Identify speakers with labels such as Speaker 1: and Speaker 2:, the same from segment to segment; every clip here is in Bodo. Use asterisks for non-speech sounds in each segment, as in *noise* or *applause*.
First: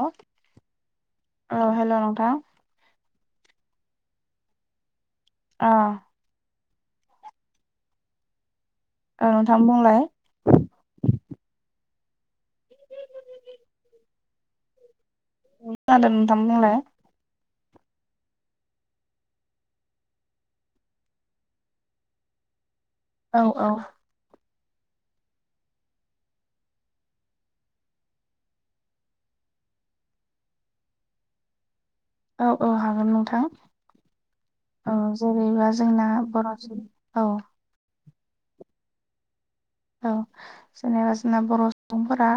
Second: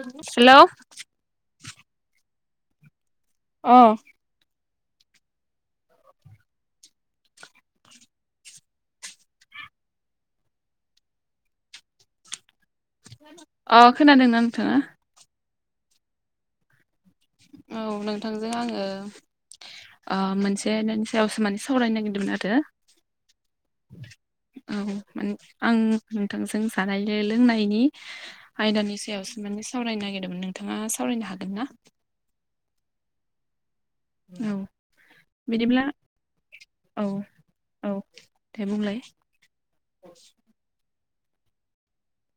Speaker 1: औ
Speaker 2: हेलौ
Speaker 1: औ हेल' नोंथां
Speaker 2: अ
Speaker 1: आ औ नोंथां बुंलाय
Speaker 2: अ खोनादोंना नोंथाङा
Speaker 1: उम खोनादों नोंथां बुंलाय
Speaker 2: औ नोंथांजों आङो ओ मोनसे ननि सायावसो माने सावरायनो नागिरदोंमोन आरो
Speaker 1: औ औ
Speaker 2: औ आं नोंथांजों जानाय लोंनायनि आयदानि सायावसो माने सावरायनो नागेरदों नोंथाङा सावरायनो हागोन ना
Speaker 1: औ औ हागोन नोंथां। औ जेनेबा
Speaker 2: बिदिब्ला
Speaker 1: जोंना बर'नि औ।
Speaker 2: देबुंलाय।
Speaker 1: औ जेनबा जोंना बर' सुबुंफोरा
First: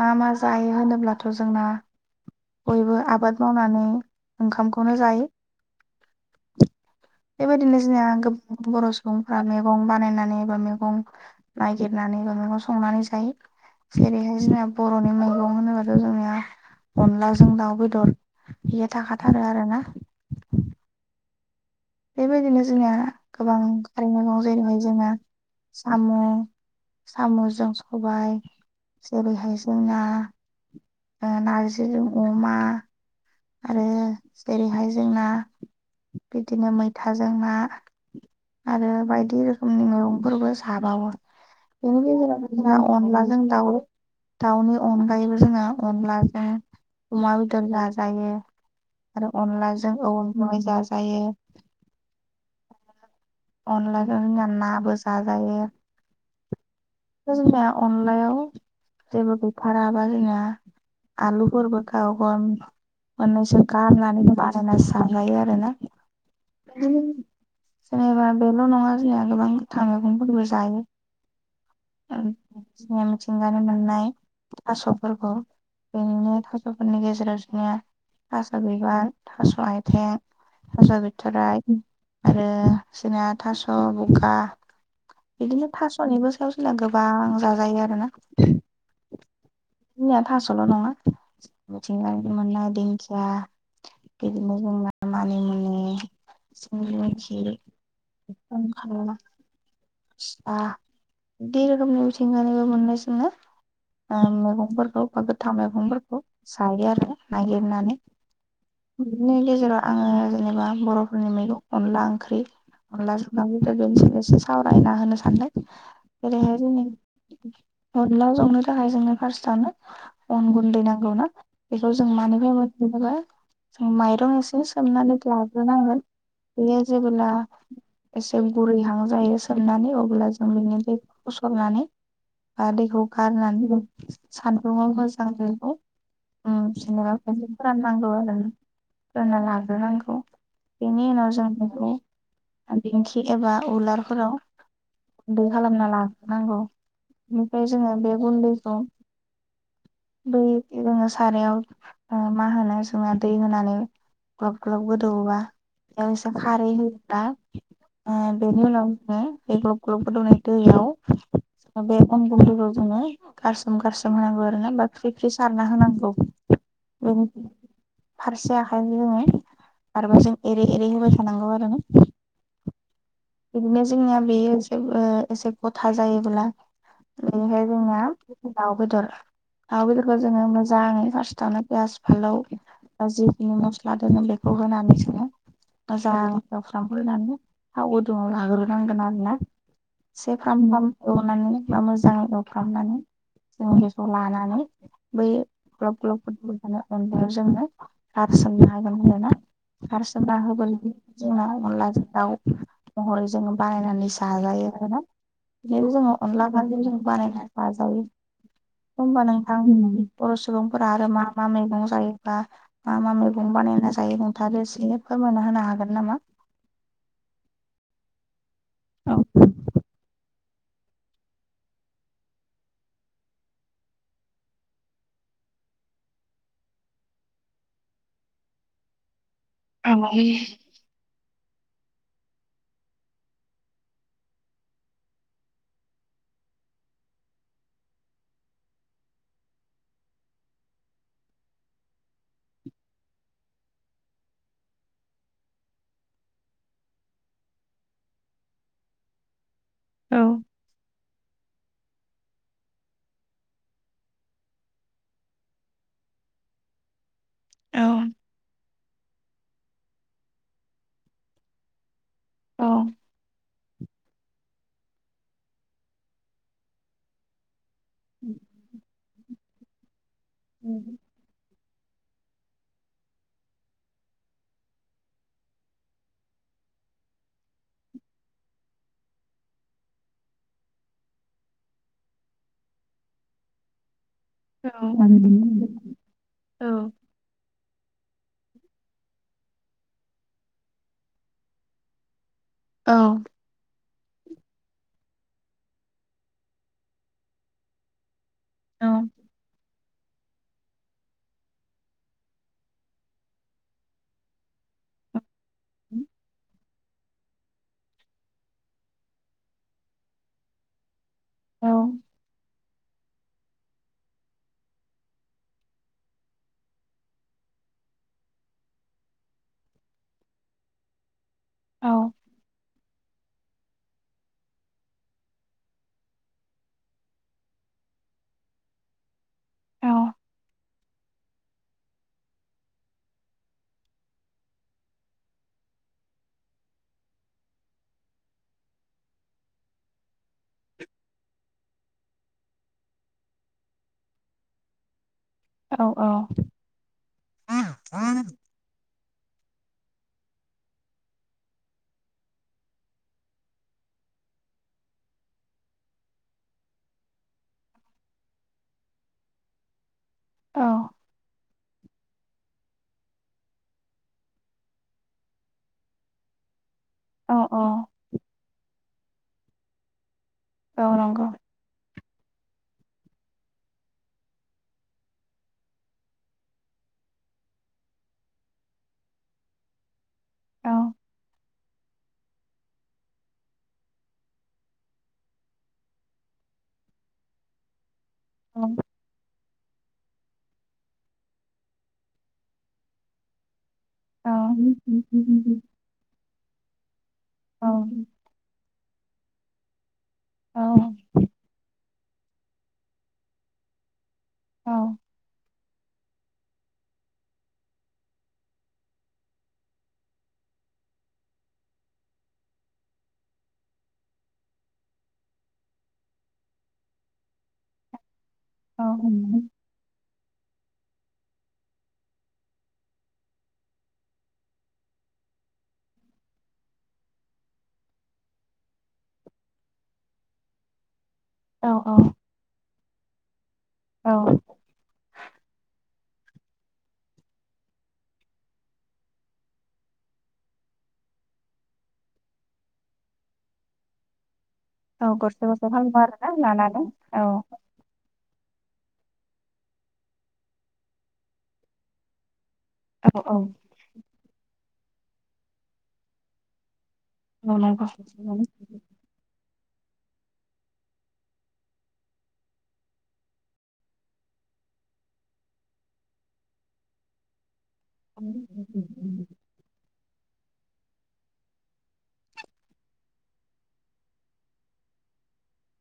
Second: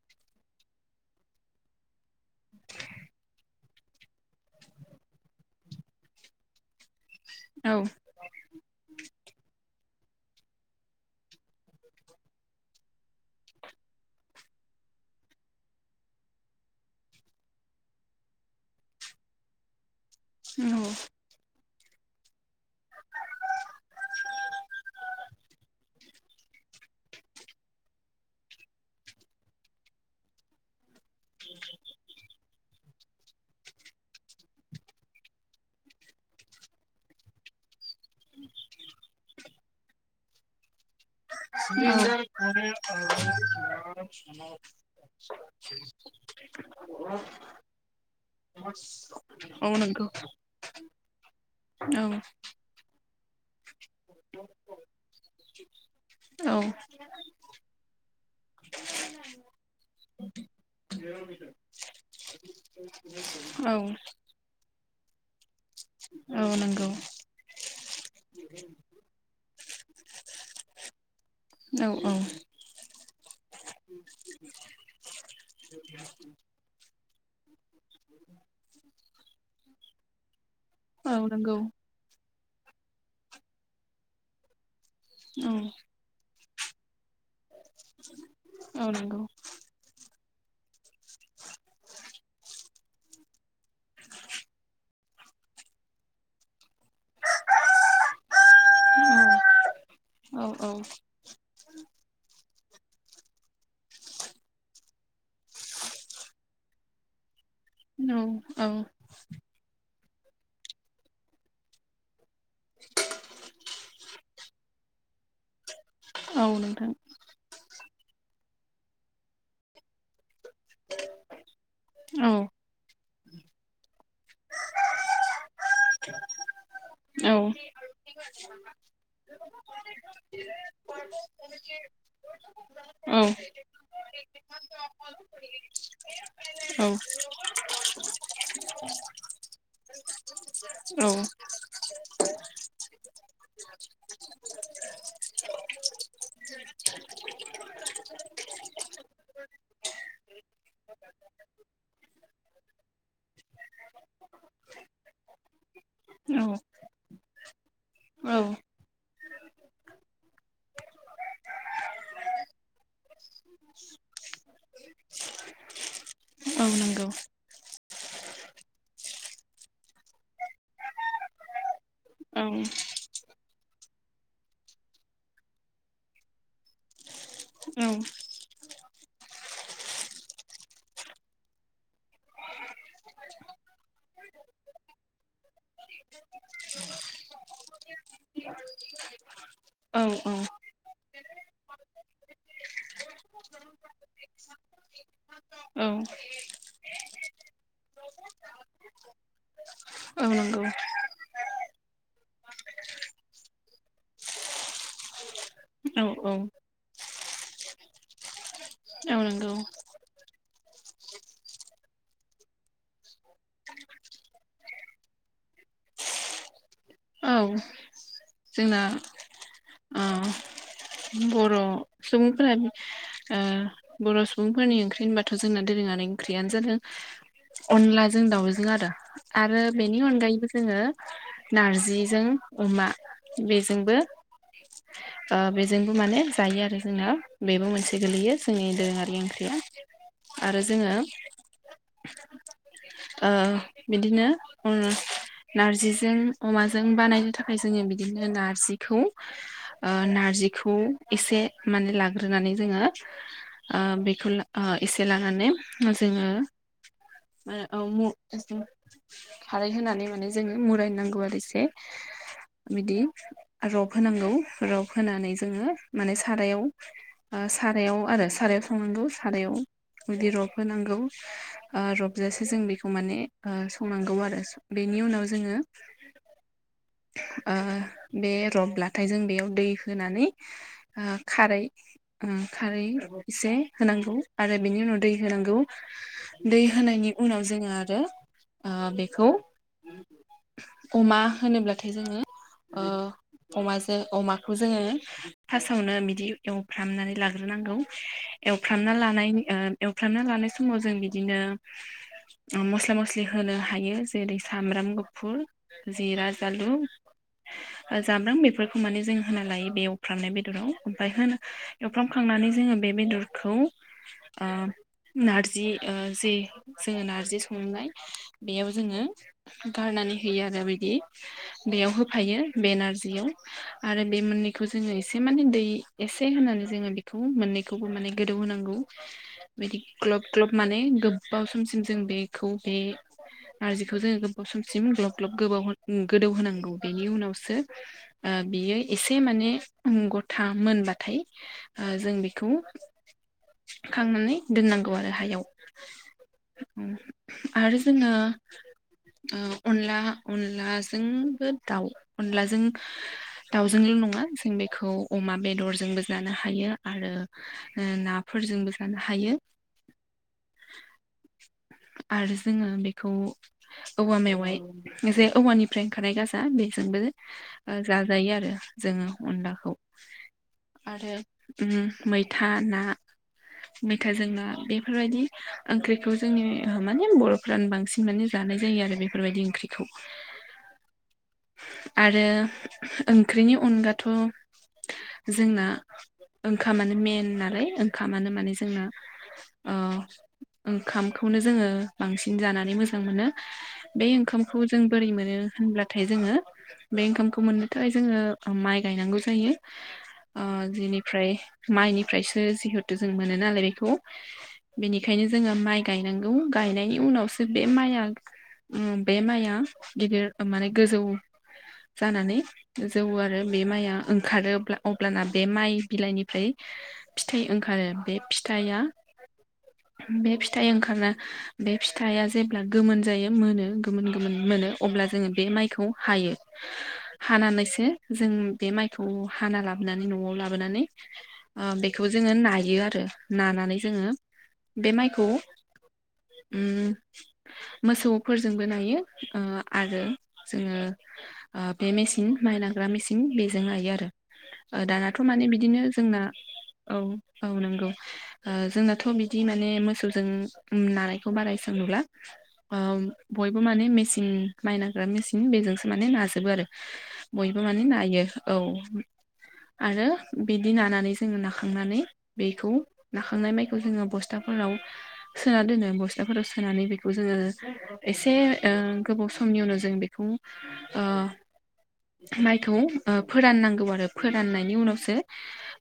Speaker 1: मा मा जायो होनोब्लाथ' जोंना बयबो आबाद मावनानै ओंखामखौनो जायो।
Speaker 2: औ
Speaker 1: बेबादिनो जोनिआ गोब बर' सुबुं सुबुंफ्रा मैगं बानायनानै बा मैगं नागिरदनानै बा मैगं संनानै जायो। जेरैहाय जोंना बर'नि मैगं होनोबाथ' जोंनिया अनलाजों दाउ बेदर। बियो थाखाथारो आरो ना।
Speaker 2: औ
Speaker 1: बेबायदिनो जोंनिया गोबां खारै मैगं जेरैहाय जोंना साम' साम'जों सबाय जेरैहाय जोंना। ओ नारजिजों अमा आरो जेरैहाय जोंना बिदिनो मैथा जों ना आरो बायदि रोखोमनि मैगंफोरबो जाबावो।
Speaker 2: औ
Speaker 1: बेनि गेजेराव जोंहा अनलाजों दाउ दाउनि अनगायैबो जोंहा अनला ओमफाय अमा बेदर जाजायो। आरो
Speaker 2: औ
Speaker 1: अनलाजों
Speaker 2: नंगौ
Speaker 1: औवा मेवाय जाजायो।
Speaker 2: औ
Speaker 1: अनलाजों जोंनिया नाबो जाजायो।
Speaker 2: औ
Speaker 1: ओ जोंना अनलायाव जेबो गैथाराबा जोंना आलुफोरबो गाव गामि मोननैसो
Speaker 2: औ
Speaker 1: गारनानै बाजाना सारजायो आरो ना।
Speaker 2: औ नंगौ
Speaker 1: बिदिनो जेनेबा बेल' नङा जोंनिया गोबां गोथां मैगंफोरबो जायो।
Speaker 2: औ औ
Speaker 1: *unintelligible* ओंगार मोननाय थास'फोरखौ बेनिनो थास'फोरनि गेजेराव निया थास' बिबार थास'आयथें। थास'
Speaker 2: औ नंगौ
Speaker 1: बिथराइ आरो जोंना थास'बगा
Speaker 2: औ
Speaker 1: बिदिनो थास'निबो सायाव जोंना गोबां जाजोब जायो आरो ना।
Speaker 2: औ नंगौ
Speaker 1: थास'ल' नङा मिथिंगानि मोननाय दिंखिया बिदिनो जोंना मानि मुनि सिंग्रि मैखि
Speaker 2: औ
Speaker 1: खुंखा
Speaker 2: औ
Speaker 1: *unintelligible* मोननाय जोंनो ओ मैगंफोरखौ बा गोथां मैगंफोरखौ जायो आरो। नागिरनानै
Speaker 2: औ औ
Speaker 1: बिनि गेजेराव आङो जेनेबा बर'फोरनि मैगं अनला ओंख्रि अनलाजों दावजों सावरायना होनो सानदों
Speaker 2: औ
Speaker 1: जेरैहाय जोंनि
Speaker 2: नोंथां
Speaker 1: अनला संनो थाखाय जोङो फार्स्टनो अन गुन्दै नांगौ ना बेखौ जों
Speaker 2: औ
Speaker 1: मानिफ्राय मोनो मायरं एसे सोमनानै दोन बेयो जेबोब्ला
Speaker 2: औ
Speaker 1: एसे बुरैहां जायो नानै अब्ला जों बिनि दै फसरनानै बा दैखौ
Speaker 2: औ
Speaker 1: गारनानै सानदुंआव मोजां होनांगौ उम जेनेबा खनसे फोराननांगौ आरो लाग्रोनांगौ
Speaker 2: औ
Speaker 1: बेनि उनाव जों बेखौ दिंखि एबा उलारफोराव गुन्दै खालामना लाग्रोनांगौ। बिनिफ्राय जोङो बे गुन्दैखौ बै जोङो सारायाव मा होनो जोङो दै होनानै ग्लब ग्लब गोदौबा बेयाव एसे
Speaker 2: औ
Speaker 1: खारै होयोब्ला ओ
Speaker 2: औ
Speaker 1: बेनि उनाव जों बे ग्लब ग्लब गोदौनाय दैआव बे अन गुदैखौ जोङो गारसोम गारसोम होनांगौ आरोना बा फ्रि फ्रि सारना होनांगौ
Speaker 2: औ नंगौ
Speaker 1: बेनि फारसे आखाइजों जोङो आरोबा जों एरै एरै होबाय थानांगौ आरोना
Speaker 2: औ
Speaker 1: बिदिनो जोंनिया बेयो एसे गथा जायोब्ला ओहाय
Speaker 2: औ
Speaker 1: जोंनिया दाउ बेदर दाउ बेदरखौ जोङो मोजाङै फार्स्टआवनो पियास फालौ जिखिनि मस्ला दोनङो बेखौ होनानै जोङो मोजां जावफ्रामहानै थाव गुदुाव लाग्रोनांगोन आरो
Speaker 2: औ नंगौ
Speaker 1: एसे फाम फा एवनानै बा मोजांं एवफ्रामनानै जों *unintelligible* लानानै बै
Speaker 2: औ
Speaker 1: ग्लब ग्लब *inaudible* गारसोमना होबोलानो जोंना अनलाजों दाउ महरै जोङो बानायनानै जाजायो आरोना बिदिनो जोङो अनला *inaudible* जों बानायनानै जाजायो।
Speaker 2: औ
Speaker 1: होमबा
Speaker 2: नंगौ
Speaker 1: नोंथां बर' सुबुंफोरा आरो मा मा मैगं जायो बा मा मा मैगं बानायना जायो नोंथांआबो एसे फोरमायना होनो हागोन नामा?
Speaker 2: औ जोंना
Speaker 1: औ
Speaker 2: ओ बर' सुबुंफोरा ओ बर' सुबुंफोरनि ओंख्रि होनबाथ' जोंना दोरोङारि ओंख्रियानो जादों अनलाजों दाउजों आरो आरो
Speaker 1: औ
Speaker 2: बेनि अनगायैबो जोङो नारजिजों अमा बेजोंबो ओ बेजोंबो माने जायो आरो। जोंना बेबो मोनसे गोलैयो जोंनि दोरोङारि ओंख्रिया आरो जोङो ओ बिदिनो ओ नारजिजों अमाजों बानायनो थाखाय जोङो बिदिनो नारजिखौ ओ
Speaker 1: औ
Speaker 2: नारजिखौ एसे माने लाग्रोनानै जोङो ओ बेखौ ओ एसे लानानै जोङो *inaudible* *inaudible* खारै होनानै माने जोङो मुराय नांगौ आरो एसे।
Speaker 1: औ
Speaker 2: बिदि रबहोनांगौ रबहोनानै जोङो माने सारायाव ओ सारायाव आरो सारायाव संनांगौ सारायाव बिदि रबहोनांगौ। ओ रबजासे जों बेखौ माने ओ संनांगौ आरो बेनि उनाव जोङो ओ बे रबलाथाय जों बेयाव दै होनानै ओ खारै ओ खारै एसे होनांगौ। आरो
Speaker 1: औ
Speaker 2: बेनि उनाव दै होनांगौ दै होनायनि उनाव जोङो आरो ओ बेखौ अमा होनोब्लाथाय जोङो ओ अमाजों अमाखौ जोङो फास्टआवनो बिदि एवफ्रामनानै लाग्रोनांगौ एवफ्रामना लानायनि ओ एवफ्रामना लानाय समाव जों बिदिनो ओ मस्ला मस्लि होनो हायो जेरै सामब्राम गुफुर जिरा जालुक ओ जाब्रां बेफोरखौ माने जों होना लायो बेयाव एवफ्रामनाय बेदराव ओमफ्राय होन एवफ्रामखांनानै जोङो बे बेदरखौ ओ नारजि ओ जे जोङो नारजि संनाय बेयाव जोङो गारना नानै होयो आरो बिदि बेयाव होफायो बे नारजिआव आरो बे मोननैखौ जोङो एसे माने दै एसे होनानै जोङो बेखौ मोननैखौबो माने गोदौ होनांगौ बिदि ग्लब ग्लब माने गोबाव समसिम जों बेखौ बे नारजिखौ जोङो गोबाव समसिम ग्लब ग्लब गोबाव उम गोदौ होनांगौ बेनि उनावसो ओ ओ बियो एसे माने उम गथा मोनबाथाय ओ जों बेखौ खांनानै दोननांगौ आरो हायाव।
Speaker 1: औ
Speaker 2: उ आरो जोङो ओ अनला अनलाजोंबो दाउ अनलाजों दाउजोंल' नङा जों बे खौ अमा बेदरजोंबो जानो हायो आरो ओ नाफोरजोंबो जानो हायो। आरो जोङो बेखौ औवा मेवाय जे औवानिफ्राय ओंखारनाय गाजा बे जोंबो
Speaker 1: औ औ
Speaker 2: ओ जाजायो आरो जोङो अनलाखौ।
Speaker 1: औ
Speaker 2: आरो
Speaker 1: नंगौ
Speaker 2: उम मैथा ना। मैथाजों ना बेफोरबायदि ओंख्रिखौ जोंनि माने बर'फ्रानो बांसिन माने जा नाय जायो आरो बेफोरबायदि ओंख्रिखौ।
Speaker 1: औ
Speaker 2: आरो ओंख्रिनि अनगाथ' जोंना ओंखामानो मेइन नालाय ओंखामानो माने
Speaker 1: औ
Speaker 2: जोंनो ओ ओंखामखौनो जोङो बांसिन जानानै मोजां मोनो। बे
Speaker 1: औ
Speaker 2: ओंखामखौ जों बोरै मोनो होनब्लाथाय जोङो बे ओंखामखौ मोननो थाखाय जोङो माइ गायनांगौ जा यो ओ
Speaker 1: औ
Speaker 2: जिनिफ्राय माइनिफ्रायसो जिहेथु जों मोनो नालाय बेखौ। बेनिखायनो जोङो माइ गायनांगौ गायनायनि उनावसो बे माइआ बे माइया गिदिर माने गोजौ जानानै जौओ आरो बे माइआ। ओंखारोब्ला अब्लाना बे माइ बिलाइनिफ्राय फिथाइ ओंखारो बे फि थाया बे फिथ थाइ ओंखारना बे फिथाइआ जेब्ला गोमोन जायो मोनो गोमोन गोमोन मोनो अब्ला जोङो बे माइखौ हायो हानानैसो जों बे माइ खौ हाना लाबोनानै न'आव लाबोनानै ओ बेखौ जोङो नायो आरो नाना नै जोङो बे माइखौ उम मोसौफोरजोंबो नायो ओ आरो जोङो बे मेसिन माइ नाग्रा मेसिन बेजों नायो आरो। दानाथ'
Speaker 1: गरसे
Speaker 2: माने
Speaker 1: गरसे
Speaker 2: बिदिनो
Speaker 1: खालामो
Speaker 2: जोंना
Speaker 1: आरोना लानानै
Speaker 2: औ औ नोंगौ ओ जोंनाथ' बिदि माने मोसौजों नानायखौ बाराय एसां नुला। ओ
Speaker 1: औ औ
Speaker 2: बयबो माने मेसिन माइ नाग्रा मेसिन बेजोंसो माने नाजोबो आरो।
Speaker 1: औ
Speaker 2: बयबो माने
Speaker 1: औ
Speaker 2: नायो औ। आरो बिदि नानानै जोङो नाखांनानै बेखौ नाखांनाय माइखौ जोङो बस्था फोराव सोना दोनो बस्थाफोराव सोनानै बेखौ जोङो एसे ओ गोबाव समनि उनाव जों बे खौ ओ माइखौ ओ फोराननांगौ आरो फोराननायनि उनावसो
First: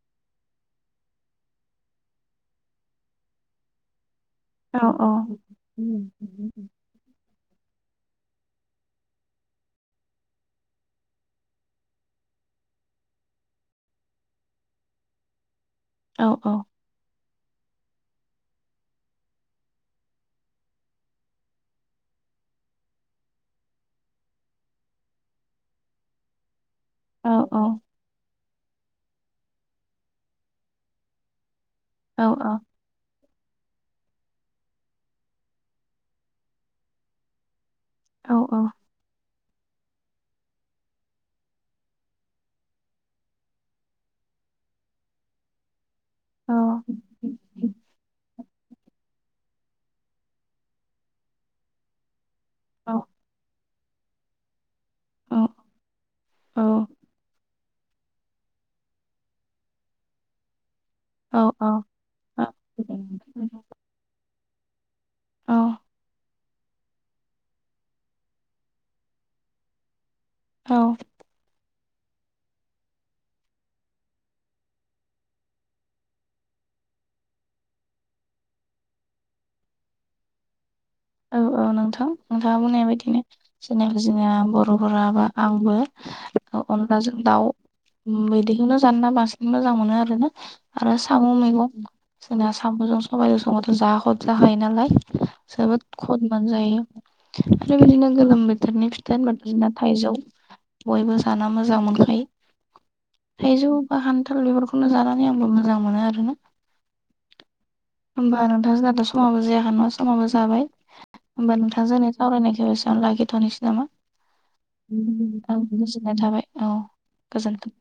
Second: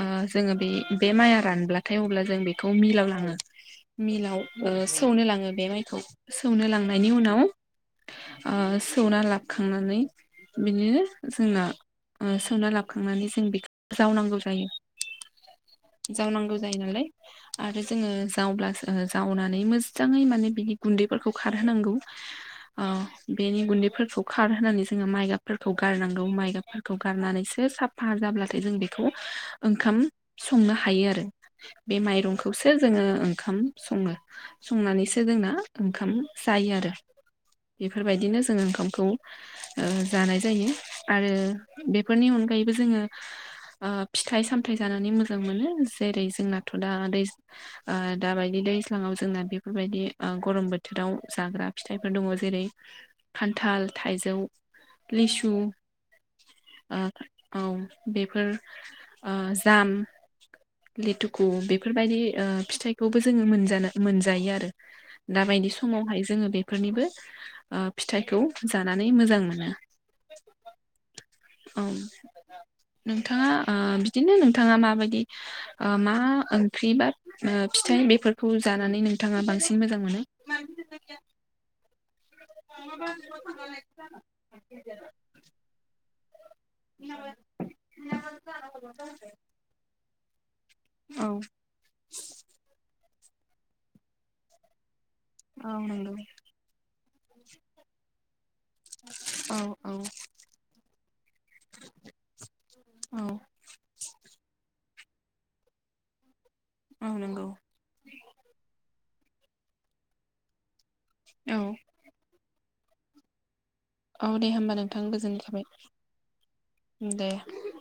Speaker 2: ओ जोङो बे बे माइआ रानब्लाथाय अब्ला जों बेखौ मिलाव लाङो मिलाव ओ
Speaker 1: औ
Speaker 2: सौनो लाङो बे माइखौ सौनो लांनायनि उनाव ओ सौना लाबखांनानै बिदिनो जोङो ओ सोवना लाबखांनानै जों बेखौ जावनांगौ जायो। ओ
Speaker 1: औ
Speaker 2: जावनांगौ जायो नालाय आरो जोङो जावब्लासो जावनानै मोजाङै माने बिनि गुन्दैफोरखौ खारहोनांगौ। ओ बेनि गुन्दैफोरखौ खारहोनानै जोङो माइगाफोरखौ गारनांगौ माइगाब खौ
Speaker 1: औ
Speaker 2: गारनानैसो साफा जाब्ला थाय जों बेखौ ओंखाम संनो हायो आरो बे
Speaker 1: औ
Speaker 2: माइरंखौसो जोङो ओं खाम सङो संनानैसो जोंना ओंखाम जायो आरो।
Speaker 1: औ
Speaker 2: बेफोरबायदिनो जोंङो ओंखामखौ ओ जानाय जायो आरो बेफोरनि अनगायैबो जोङो ओ फिथाइ सामथाइ जानानै मोजां मोनो। जेरै जोंनाथ' दा दैज ओ दाबायदि नदि दैज्लांआव जोंना बेफोरबायदि ओ गरम बोथोराव जाग्रा फिथाइफोर दङ जे जेरै खान्थाल, थाइजौ, लिसु ओ औ बेफोर ओ जाम लेथुकु बेफोरबायदि ओ फिथाइखौबो जोङो मोनजानो मोन जायो‌ आरो‌ दाबायदि समावहाय जोङो बेफोरनिबो ओ फिथायखौ जानानै मोज मोजां मोनो।
Speaker 1: औ
Speaker 2: औ नोंथाङा ओ बिदिनो नोंथाङा माबायदि मा ओंख्रि बा ओ फिथाइ बेफोरखौ जानानै नोंथाङा बांसिन मोजां मोनो?
Speaker 1: औ औ नोंथां नोंथाङा बुंनाय बायदिनो जेनिबा जोंनिया बर'फोरा बा आंबो अ अनलाजों दाउ। मोदैखौनो जाना बांसिन मोजां मोनो आरोना आरो
Speaker 2: औ
Speaker 1: साम' मैगं जोंना साम'जों सबाइजों संबाथ' जा खद जाखायो नालाय
Speaker 2: औ
Speaker 1: जोबोद
Speaker 2: नंगौ
Speaker 1: खद मोनजायो। आरो बिदिनो गोलोमबो फिथोरनि फिथाइ होनबाथ
Speaker 2: औ
Speaker 1: बिदिनो
Speaker 2: औ
Speaker 1: थाइजौ बयबो जाना मोजां मोनखायो।
Speaker 2: औ
Speaker 1: थायजौ बा खान्थाल बेफोरखौ नो‌ जानानै आंबो मोजां मोनो आरोना
Speaker 2: औ नंगौ
Speaker 1: होमबा नोंथां जाथसिगोन। समाबबो जायाखै नङा समावबो जाबाय होमबा
Speaker 2: औ
Speaker 1: नोंथां जोंनि सावरायनायखौ बेसेयावनो लागिथ'नोसै। नामा
Speaker 2: औ दे होमबा नोंथां गोजोननाय
Speaker 1: औ गोजोननाय थाबाय औ
Speaker 2: थाबाय दे
Speaker 1: गोजोनथों।